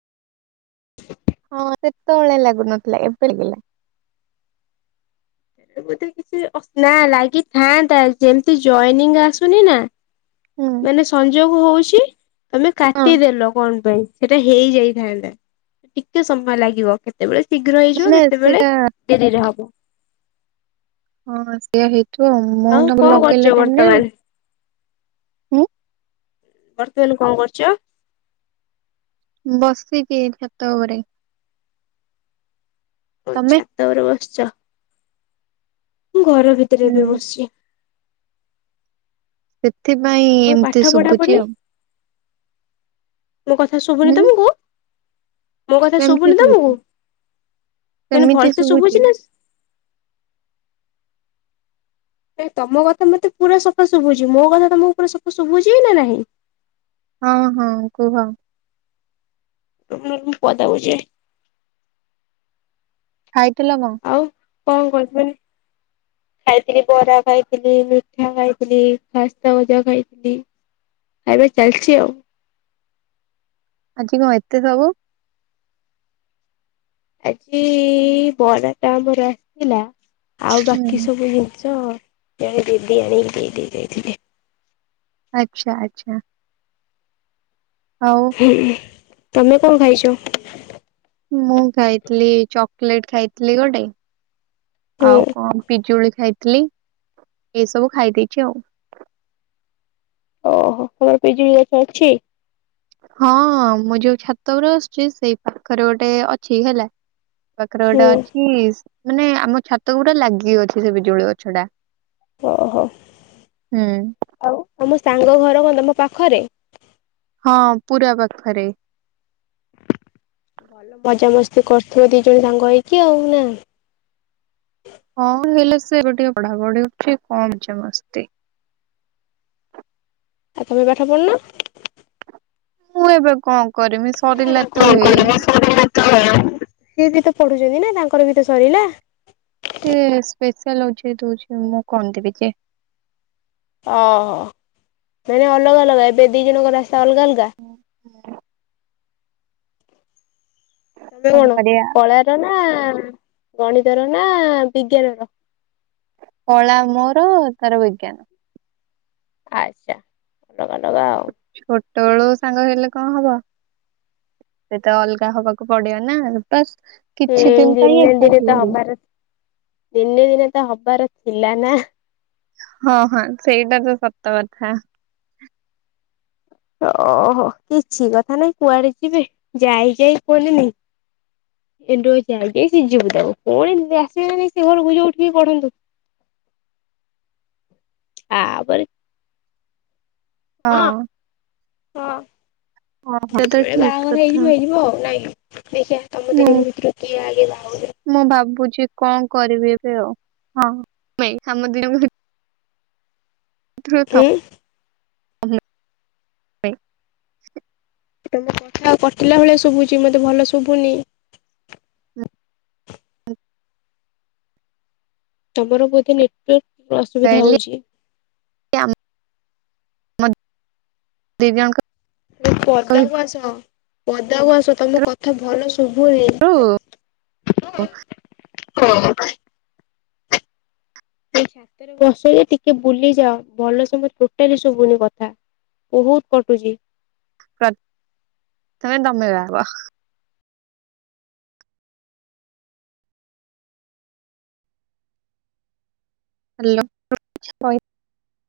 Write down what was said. ହ ହଁ ସେତେବେଳେ ଲାଗୁନଥିଲା ଏବେ ଲାଗିଲା। ନା ଲାଗିଥାନ୍ତା ଯେମତି ଜଏନିଂ ଆସୁନି ନା ହୁଁ ମାନେ ସଂଯୋଗ ହଉଚି। ତମେ ହଁ। କାଟିଦେଲ କଣ ପାଇଁ? ହେଟା ହେଇଯାଇଥାନ୍ତା। ଟିକେ ସମୟ ଲାଗିବ କେତେବେଳେ ଶୀଘ୍ର ହେଇଯିବ ମାନେ କେତେବେଳେ ସେଇଟା ଡେରିରେ ହବ। ହଁ ସେଇଆ ହେଇଥିବ ଆଉ। ମୁଁ ତାଙ୍କୁ କଣ କରୁଛ ଲଗେଇଲା ଟାଇମ୍ ରେ ବର୍ତ୍ତମାନ? ହୁଁ। ବର୍ତ୍ତମାନ କଣ କରୁଚ? ବସିଚି ଛାତ ଉପରେ। ଓ ତମେ? ଛାତ ଉପରେ ବସିଚ। ମୁଁ ଘର ଭିତରେ ହୁଁ ଏବେ ବସିଚି। ସେଥିପାଇଁ ଆଉ ପାଠ ଏମିତି ପଢା ପଢି ଶୁବୁଚି ଆଉ। ମୋ କଥା ଶୁଭୁନି ହୁଁ। ତମକୁ? ମୋ କଥା ସେମିତି ଶୁଭୁନି ତମକୁ? ଶୁଭୁଚି ମାନେ ଭଲସେ ଶୁଭୁଚି ନା ନାଇ ତମ କଥା ମତେ ପୁରା ସଫା ଶୁଭୁଚି। ମୋ କଥା ତମକୁ ପୁରା ସଫା ଶୁଭୁଚି ନା ନାହିଁ? ହଁ ହଁ କୁହ। ରୁହ ନହେଲେ ମୁଁ ପଦାକୁ ଯାଏ। ଖାଇଥିଲ କଣ? ଆଉ କଣ କରୁଚ ମାନେ ଖାଇଥିଲି ବରା ଖାଇଥିଲି, ମିଠା ଖାଇଥିଲି, ଖାସ୍ତା ଗଜା ଖାଇଥିଲି। ଖାଇବା ଚାଲିଚି ଆଉ। ଆଜି କଣ ଏତେ ସବୁ? ଆଜି ବରା ଟା ଆମର ଆସିଥିଲା। ଆଉ ବାକି ହୁଁ ସବୁ ଜିନିଷ ଜଣେ ଦିଦି ଆଣିକି ଦେଇ ଦେଇ ଯାଇଥିଲେ। ଆଚ୍ଛା ଆଚ୍ଛା। ହଉ। ତମେ କଣ ଖାଇଚ? ମୁଁ ଖାଇଥିଲି ଚକୋଲେଟ ଖାଇଥିଲି ଗୋଟେ। ହୁଁ ଆଉ କଣ? ପିଜୁଳି ଖାଇଥିଲି, ଏସବୁ ଖାଇ ଦେଇେଇଛି ଆଉ। ଓହୋ। ତମର ପିଜୁଳି ଗଛ ଅଛି? ହଁ ମୁଁ ଯୋଉ ଛାତ ଉପରେ ବସୁଛି ସେଇ ପାଖରେ ଗୋଟେ ଅଛି ହେଲା ପାଖରେ ହୁଁ ଗୋଟେ ଅଛି। ମାନେ ଆମ ଛାତ କୁ ପୁରା ଲାଗି କି ଅଛି ସେ ପିଜୁଳି ଗଛ ଟା। ଓହୋ। ହୁଁ ଆଉ ଆମ ସାଙ୍ଗ ଘର କଣ ତମ ପାଖରେ? ହଁ ପୁରା ପାଖରେ। ଭଲ ମଜା ମସ୍ତି କରୁଥିବ ଦି ଜଣ ସାଙ୍ଗ ହେଇକି ଆଉ ନା? ହଁ ହେଲେ ସେବେ ଟିକେ ପଢା ପଢି କରୁଛି କଣ ମଜା ମସ୍ତି। ଆଉ ତମେ ପାଠ ପଢ଼ୁନ? ମୁଁ ଏବେ କଣ କରିମି ସରିଲା ତ କଣ ହେଇ। କରିବି ସରିଲା ସିଏ ବି ତ ପଢୁଛନ୍ତି ନା ତାଙ୍କର ବି ତ ସରିଲା। ସେ ସ୍ପେଶାଲ୍ ହୋଉଛି ଦୋଉଛି ମୁଁ କଣ ଦେବି କି? ଓହୋ। ଫେରେ ଅଲଗା ଅଲଗା ଏବେ ଦି ଜଣଙ୍କ ରାସ୍ତା ଅଲଗା ଅଲଗା? ତମେ କଣ କଳାର ନା ଗଣିତର ନା ବିଜ୍ଞାନ ର? କଳା ମୋର ତାର ବିଜ୍ଞାନ। ଆଚ୍ଛା ଅଲଗା ଅଲଗା ଆଉ। ଛୋଟବେଳୁ ସାଙ୍ଗ ହେଲେ କଣ ହବ ସେତ ଅଲଗା ହବାକୁ ପଡିବ ନା। ବାସ୍ ହୁଁ କିଛି ଦିନ ପାଇଁ ଦିନେ ଦିନେ ଏକାଠି ତ ହେଲେ। ହବାର ଦିନେ ଦିନେ ତ ହବାର ଥିଲା ନା। ହଁ ହଁ ସେଇଟା ତ ସତ କଥା। ଓହୋ। କିଛି କଥା ନାଇଁ କୁଆଡେ ଯିବେ ଯାଇ ଯାଇ କୁହତିନି ଏଣ୍ଡୁଅ ଯାଇ ଯାଇ ସିଜୁ ବୁଦାକୁ, ଫୁଣି ଆସିବେନି ସେ ଘରକୁ ଯୋଉ ଠି ବି ପଢନ୍ତୁ। ତା ପରେ ହଁ ହଁ, ଓହୋ। ଏଟା ତ ଯେତେବେଳେ ଠିକ ବାହାଘର କଥା ହେଇଯିବ ହେଇଯିବ ଆଉ ନାଇଁ କି? ଦେଖିବା ତମ ମୁଁ ଦିଜଣ ଭିତରୁ କିଏ ଆଗେ ବାହା ହୋଉଛି? ମୁଁ ଭାବୁଛି କଣ କରିବି ଏବେ ଆଉ। ହଁ ଭାଇ ଆମ ଦି ଜଣଙ୍କୁ ହୁଁ ହଁ ମୁଁ ତମ କଥା କଟିଲା ଭଳିଆ ଶୁଘୁଛି ମତେ ଭଲ ଶୁଭୁନି। ତମର ବୋଧେ ନେଟୱାର୍କ ଅସୁବିଧା କହିଲି ହୋଉଛି? [unintelligible] ଦି ଜଣଙ୍କ ତ ପଦାକୁ ଆସ, ପଦାକୁ ଆସ ତମ କଥା ଭଲ ଭିତରୁ ସୁବୁନି କ ଏ ଛାତରେ ବସ ଯେ ଟିକେ ବୁଲିଯାଅ ଭଲ ସେ ଟୋଟାଲି ଶୁଭୁନି କଥା। ବୋହୁତ୍ କଟୁଛି। ତମ ତମ ରବ [unintelligible] ହାଲୋ। [unintelligible]